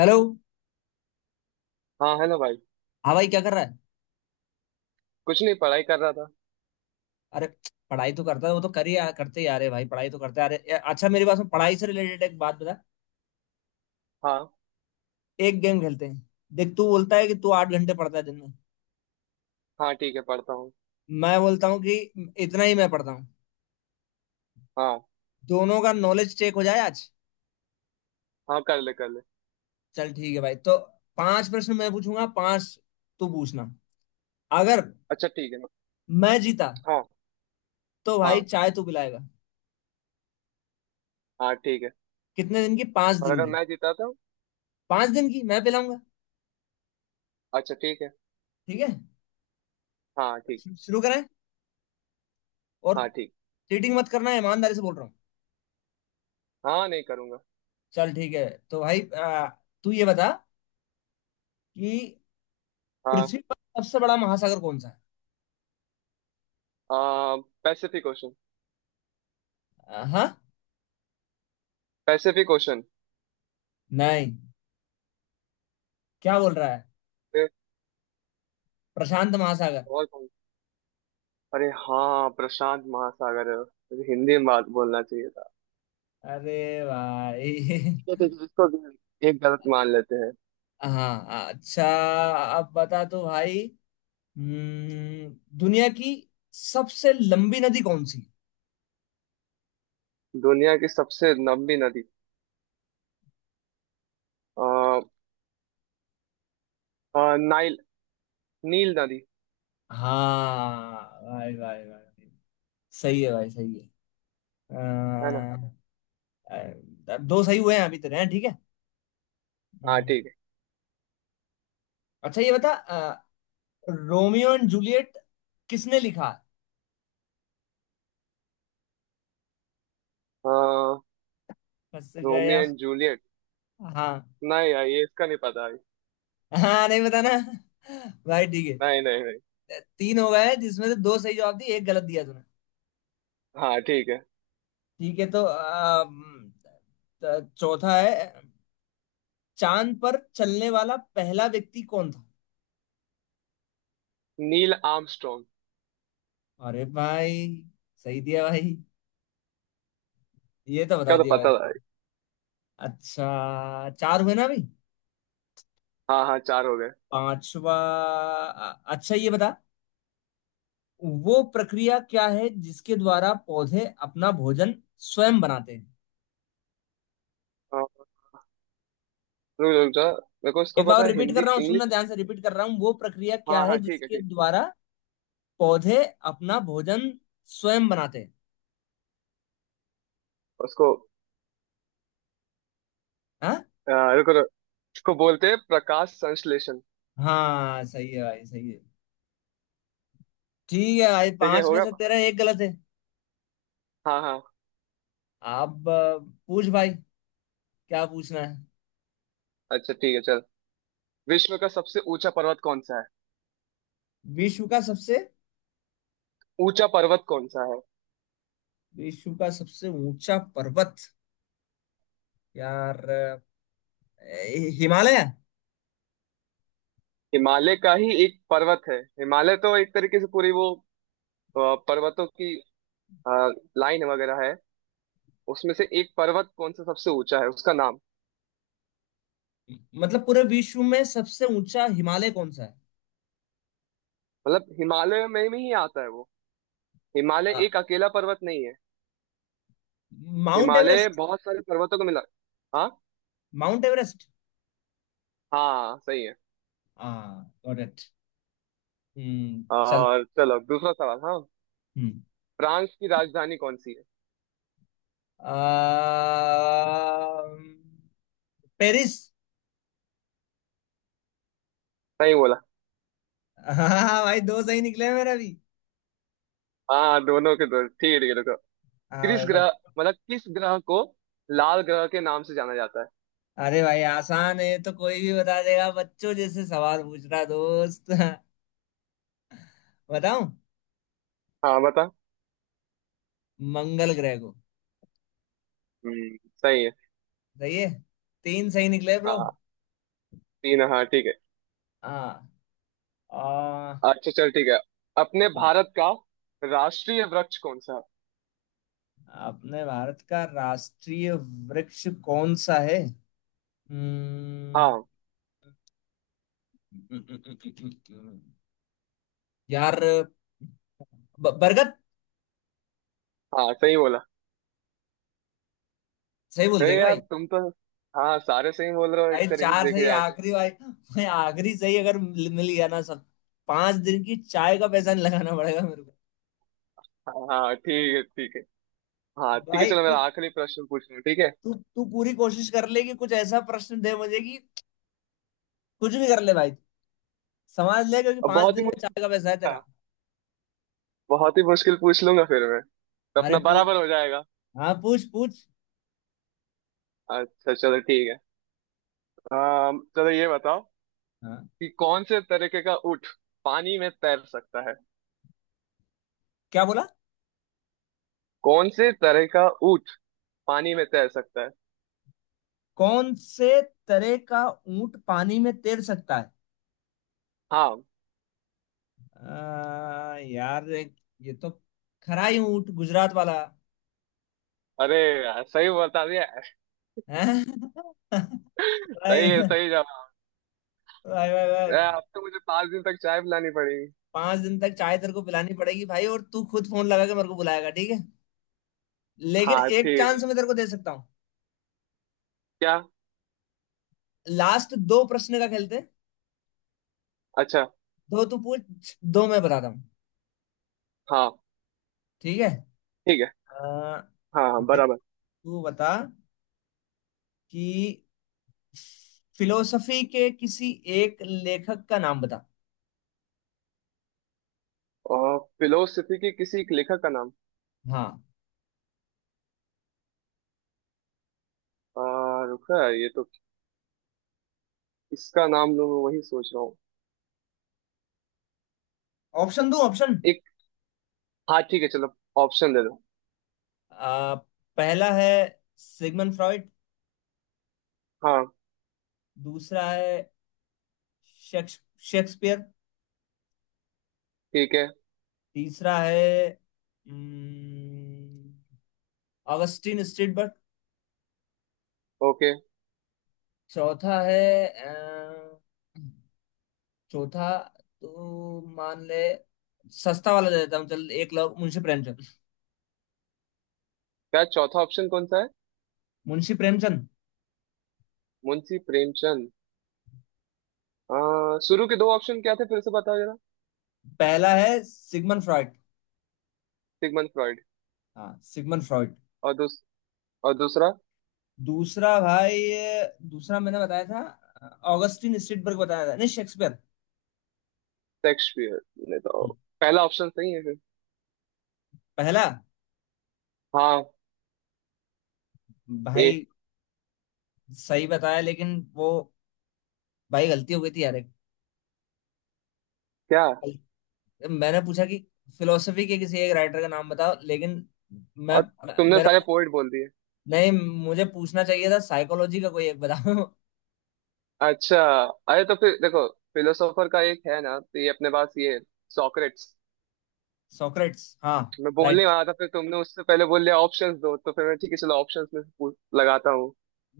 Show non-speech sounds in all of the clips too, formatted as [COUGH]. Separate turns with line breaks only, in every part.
Hello.
हाँ hello भाई।
हाँ भाई, क्या कर रहा है?
कुछ नहीं पढ़ाई कर रहा था।
अरे, पढ़ाई तो करता है। वो तो कर ही करते ही आ रहे भाई, पढ़ाई तो करते आ रहे। अच्छा, मेरे पास में पढ़ाई से रिलेटेड एक बात बता।
हाँ
एक गेम खेलते हैं। देख, तू बोलता है कि तू 8 घंटे पढ़ता है दिन में।
हाँ ठीक है पढ़ता हूँ।
मैं बोलता हूँ कि इतना ही मैं पढ़ता हूँ।
हाँ।
दोनों का नॉलेज चेक हो जाए आज।
हाँ कर ले कर ले।
चल ठीक है भाई, तो पांच प्रश्न मैं पूछूंगा, पांच तू पूछना। अगर
अच्छा ठीक है।
मैं जीता
हाँ।
तो भाई
हाँ।
चाय तू पिलाएगा।
हाँ ठीक है।
कितने दिन की? पांच
और
दिन
अगर
की
मैं जीता तो।
5 दिन की मैं पिलाऊंगा।
अच्छा ठीक है।
ठीक है।
हाँ ठीक।
शुरू करें। और
हाँ ठीक।
चीटिंग मत करना, ईमानदारी से बोल रहा हूँ।
हाँ नहीं करूँगा।
चल ठीक है। तो भाई, तू ये बता कि
हाँ।
पृथ्वी पर सबसे बड़ा महासागर कौन सा है?
आ, पैसिफिक ओशन।
हाँ,
पैसिफिक ओशन।
नहीं, क्या बोल रहा है?
अरे।
प्रशांत महासागर।
और कौन। अरे हाँ प्रशांत महासागर है। मुझे हिंदी में बात बोलना चाहिए था।
अरे भाई।
ठीक है, इसको भी एक गलत मान लेते हैं।
[LAUGHS] हाँ अच्छा। अब बता तो भाई, दुनिया की सबसे लंबी नदी कौन सी है?
दुनिया की सबसे लंबी नदी आ, नाइल। नील नदी।
हाँ भाई भाई भाई, सही है भाई, सही है।
है ना।
अ, अ, दो सही हुए हैं अभी तेरे, हैं ठीक है।
हाँ
हम्म,
ठीक।
अच्छा ये बता, रोमियो एंड जूलियट किसने लिखा?
है।
फंस
रोमियो
गया।
And Juliet.
हाँ।
नहीं यार ये इसका नहीं पता है।
हाँ नहीं बताना भाई, ठीक है।
नहीं नहीं नहीं।
तीन हो गए, जिसमें से दो सही जवाब दिए, एक गलत दिया तूने।
हाँ ठीक है।
ठीक है, तो चौथा है, चांद पर चलने वाला पहला व्यक्ति कौन था?
Neil Armstrong.
अरे भाई, सही दिया भाई, ये तो बता
का तो
दिया भाई।
पता था।
अच्छा, चार हुए ना अभी।
हाँ हाँ चार हो गए।
पांचवा। अच्छा ये बता, वो प्रक्रिया क्या है जिसके द्वारा पौधे अपना भोजन स्वयं बनाते हैं?
हाँ, रुक रुक जा मेरे को उसको
एक
पता
बार
है
रिपीट कर
हिंदी
रहा हूँ,
इंग्लिश।
सुनना ध्यान से। रिपीट कर रहा हूँ, वो प्रक्रिया क्या
हाँ
है
हाँ ठीक है
जिसके
ठीक है।
द्वारा पौधे अपना भोजन स्वयं बनाते हैं?
उसको
हाँ।
रुको रुको उसको बोलते हैं प्रकाश संश्लेषण।
हाँ सही है भाई, सही है। ठीक है भाई,
ठीक है
पांच
हो
में
गया।
से तेरा एक गलत है।
हाँ हाँ।
अब पूछ भाई, क्या पूछना है?
अच्छा ठीक है चल। विश्व का सबसे ऊंचा पर्वत कौन सा है।
विश्व का सबसे,
ऊंचा पर्वत कौन सा है।
विश्व का सबसे ऊंचा पर्वत? यार, हिमालय।
हिमालय का ही एक पर्वत है। हिमालय तो एक तरीके से पूरी वो अ, पर्वतों की लाइन वगैरह है। उसमें से एक पर्वत कौन सा सबसे ऊंचा है उसका नाम।
मतलब पूरे विश्व में सबसे ऊंचा हिमालय कौन सा
मतलब हिमालय में ही आता है वो। हिमालय
है?
एक अकेला पर्वत नहीं है।
Mount
Himalaya
Everest.
बहुत सारे पर्वतों को मिला। हाँ।
Mount Everest.
हाँ सही है।
हाँ गॉट इट। हम्म, चल।
और चलो दूसरा सवाल। हाँ।
हम्म।
फ्रांस की राजधानी कौन सी है।
अम्म, पेरिस।
सही बोला।
[LAUGHS] हाँ भाई, दो सही निकले मेरा भी।
हाँ दोनों के दो ठीक है रुको।
हाँ
किस
भाई,
ग्रह
बस।
मतलब किस ग्रह को लाल ग्रह के नाम से जाना जाता है।
अरे भाई, आसान है तो कोई भी बता देगा, बच्चों जैसे सवाल पूछ रहा दोस्त। [LAUGHS] बताऊं?
हाँ बता।
मंगल ग्रह को।
हम्म सही है।
सही है। तीन सही निकले, ब्रो।
हाँ। तीन हाँ ठीक है।
हाँ। आ,
अच्छा चल ठीक है। अपने भारत का राष्ट्रीय वृक्ष कौन सा है?
अपने भारत का राष्ट्रीय वृक्ष कौन सा है? हम्म।
हाँ।
यार, बरगद।
हाँ सही बोला।
सही बोल दिया
अरे
क्या
यार
भाई?
तुम तो हाँ सारे सही बोल रहे हो एक
भाई,
तरीके से
चार
देखे
सही।
जाए तो।
आखिरी भाई भाई, आखिरी सही अगर मिल मिल गया ना सब, 5 दिन की चाय का पैसा नहीं लगाना पड़ेगा मेरे को।
हाँ हाँ ठीक है ठीक है। हाँ ठीक है
भाई
चलो मेरा
कुछ-
आखिरी प्रश्न पूछ लूँ ठीक है।
तू तू पूरी कोशिश कर ले कि कुछ ऐसा प्रश्न दे मुझे कि, कुछ भी कर ले भाई, समझ ले, क्योंकि
अब
पांच
बहुत ही
दिन का
मुश्किल
चाय का पैसा है
था।
तेरा।
बहुत ही मुश्किल पूछ लूंगा फिर मैं तो
अरे
अपना
पूछ।
बराबर हो जाएगा।
हाँ, पूछ पूछ।
अच्छा चलो ठीक है। चलो ये बताओ
हाँ।
कि कौन से तरीके का ऊँट पानी में तैर सकता है।
क्या बोला?
कौन से तरह का ऊँट पानी में तैर सकता है।
कौन से तरह का ऊंट पानी में तैर सकता है?
हाँ।
यार, ये तो खराई ऊंट, गुजरात वाला।
अरे यार सही बता दिया।
हैं? [LAUGHS] भाई
सही है। सही जवाब।
भाई भाई। भाई,
यार, अब तो मुझे 5 दिन तक चाय पिलानी पड़ेगी।
5 दिन तक चाय तेरे को पिलानी पड़ेगी भाई, और तू खुद फोन लगा के मेरे को बुलाएगा, ठीक है। लेकिन
हाँ
एक
ठीक है।
चांस मैं तेरे को दे सकता हूँ।
क्या।
लास्ट दो प्रश्न का खेलते हैं।
अच्छा।
दो तू पूछ, दो मैं बताता हूँ।
हाँ
ठीक है।
ठीक है।
आ,
हाँ हाँ,
भाई,
बराबर।
तू बता कि फिलोसफी के किसी एक लेखक का नाम बता।
और फिलोसफी के किसी एक लेखक का नाम।
हाँ।
रुका ये तो किसका नाम लूं मैं वही सोच रहा हूँ।
ऑप्शन दूं? ऑप्शन
एक। हाँ ठीक है चलो ऑप्शन दे दो।
आ, पहला है सिगमंड फ्रॉइड।
हाँ।
दूसरा है शेक्स- शेक्सपियर।
ठीक है।
तीसरा है हम्म, ऑगस्टिन स्ट्रीटबर्ग।
ओके।
चौथा है अ, चौथा तो मान ले, सस्ता वाला दे देता हूँ, चल एक लोग मुंशी प्रेमचंद।
क्या चौथा ऑप्शन कौन सा है।
मुंशी प्रेमचंद।
मुंशी प्रेमचंद। आ, शुरू के दो ऑप्शन क्या थे फिर से बताओ जरा।
पहला है सिगमंड फ्रॉइड।
Sigmund Freud.
हाँ, सिगमंड फ्रॉइड।
और दूस, और दूसरा
दूसरा भाई, दूसरा मैंने बताया था ऑगस्टिन स्ट्रीटबर्ग बताया था, नहीं शेक्सपियर।
शेक्सपियर ने तो
हम्म।
पहला ऑप्शन सही है फिर।
पहला।
हाँ। ए।
भाई, सही बताया लेकिन वो, भाई गलती हो गई थी यार।
क्या।
एक, मैंने पूछा कि फिलोसफी के किसी एक राइटर का नाम बताओ, लेकिन मैं,
और तुमने
मेरा,
सारे पोइट बोल दिए।
नहीं मुझे पूछना चाहिए था साइकोलॉजी का कोई एक बताओ। [LAUGHS]
अच्छा। अरे तो फिर देखो फिलोसोफर का एक है ना तो ये अपने पास ये सॉक्रेट्स।
सोक्रेट्स, हाँ।
मैं बोलने
राइट,
वाला था फिर तुमने उससे पहले बोल लिया। ऑप्शंस दो तो फिर मैं ठीक है चलो ऑप्शंस में से पूछ लगाता हूँ।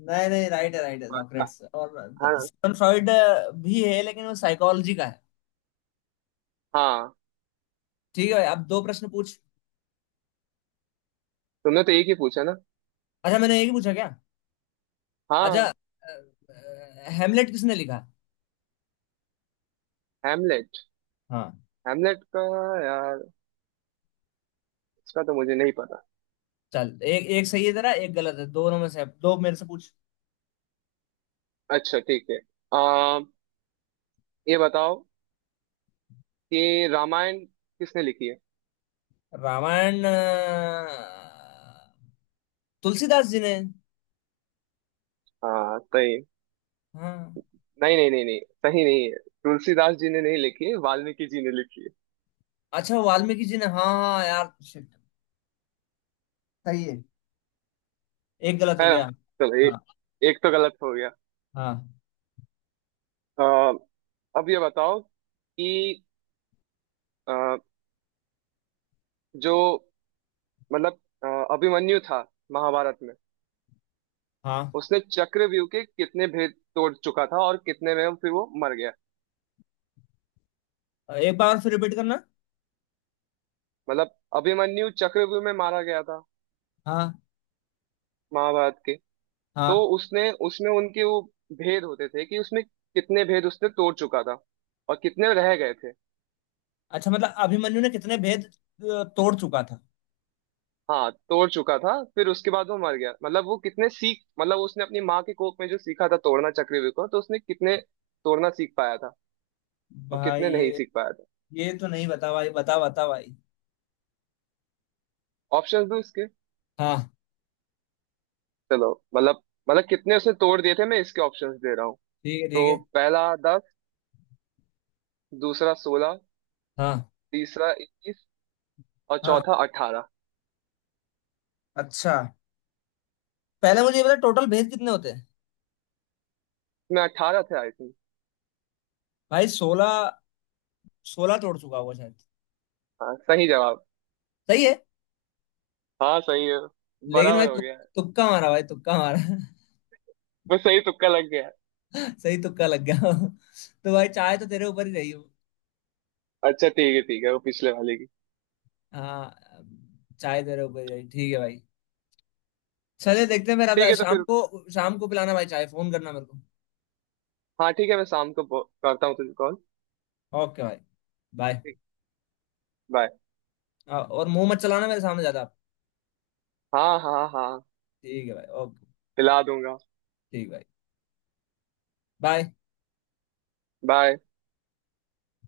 नहीं नहीं, राइट है राइट है।
हाँ।
सोक्रेट्स और
हाँ,
सिमन फ्रॉइड भी है, लेकिन वो साइकोलॉजी का है।
हाँ,
ठीक है भाई, अब दो प्रश्न पूछ।
तुमने तो एक ही पूछा ना।
अच्छा, मैंने एक ही पूछा क्या? अच्छा
हाँ।
हेमलेट किसने लिखा?
हेमलेट।
हाँ।
हेमलेट का यार इसका तो मुझे नहीं पता।
चल, एक एक सही है तेरा, एक गलत है। दोनों में से दो मेरे से पूछ।
अच्छा ठीक है। आ, ये बताओ कि रामायण किसने लिखी है।
रामायण तुलसीदास जी ने।
हाँ सही।
हाँ।
नहीं नहीं नहीं नहीं सही नहीं है। तुलसीदास जी ने नहीं लिखी है। वाल्मीकि जी ने लिखी है।
अच्छा, वाल्मीकि जी ने, हाँ हाँ हाँ, यार शिट। सही है। एक गलत हो
है ना।
गया।
चलो
हाँ।
एक तो गलत हो गया।
हाँ
आ, अब ये बताओ कि अ, जो मतलब अ, अभिमन्यु था महाभारत में।
हाँ।
उसने चक्रव्यूह के कितने भेद तोड़ चुका था और कितने में फिर वो मर गया।
एक बार फिर रिपीट करना।
मतलब अभिमन्यु चक्रव्यूह में मारा गया था
हाँ।
महाभारत के। तो
हाँ।
उसने उसमें उनके वो भेद होते थे कि उसमें कितने भेद उसने तोड़ चुका था और कितने रह गए थे।
अच्छा मतलब अभिमन्यु ने कितने भेद तोड़ चुका था?
हाँ तोड़ चुका था फिर उसके बाद वो मर गया। मतलब वो कितने सीख मतलब उसने अपनी माँ के कोख में जो सीखा था तोड़ना चक्रव्यूह को तो उसने कितने तोड़ना सीख पाया था और
भाई
कितने नहीं
ये
सीख पाया था।
ये तो नहीं बता भाई, बता बता भाई।
ऑप्शंस दो इसके।
हाँ,
चलो मतलब मतलब कितने उसने तोड़ दिए थे मैं इसके ऑप्शंस दे रहा हूँ।
ठीक है ठीक
तो
है।
पहला 10 दूसरा 16
हाँ।
तीसरा 21 और
हाँ।
चौथा 18।
अच्छा, पहले मुझे ये बता, टोटल भेद कितने होते हैं?
इसमें 18 थे आई थिंक।
भाई, 16। 16 तोड़ चुका होगा शायद।
हाँ सही जवाब।
सही है।
हाँ सही है।
लेकिन भाई
बराबर हो
तु,
गया है।
तुक्का मारा भाई, तुक्का मारा।
वो सही तुक्का लग गया है।
सही तुक्का लग गया। तो भाई चाय तो तेरे ऊपर ही रही हूँ।
अच्छा ठीक है ठीक है। वो पिछले वाले की।
हाँ। चाय तेरे ऊपर ही रही, ठीक है भाई। चले देखते हैं मेरा
ठीक
भाई,
है तो फिर।
शाम को पिलाना भाई चाय, फोन करना मेरे को।
हाँ ठीक है मैं शाम को करता हूँ तुझे call।
ओके भाई, बाय।
बाय।
और मुंह मत चलाना मेरे सामने ज्यादा आप।
हाँ हाँ हाँ।
ठीक है भाई, ओके।
खिला दूंगा।
ठीक भाई। बाय।
बाय।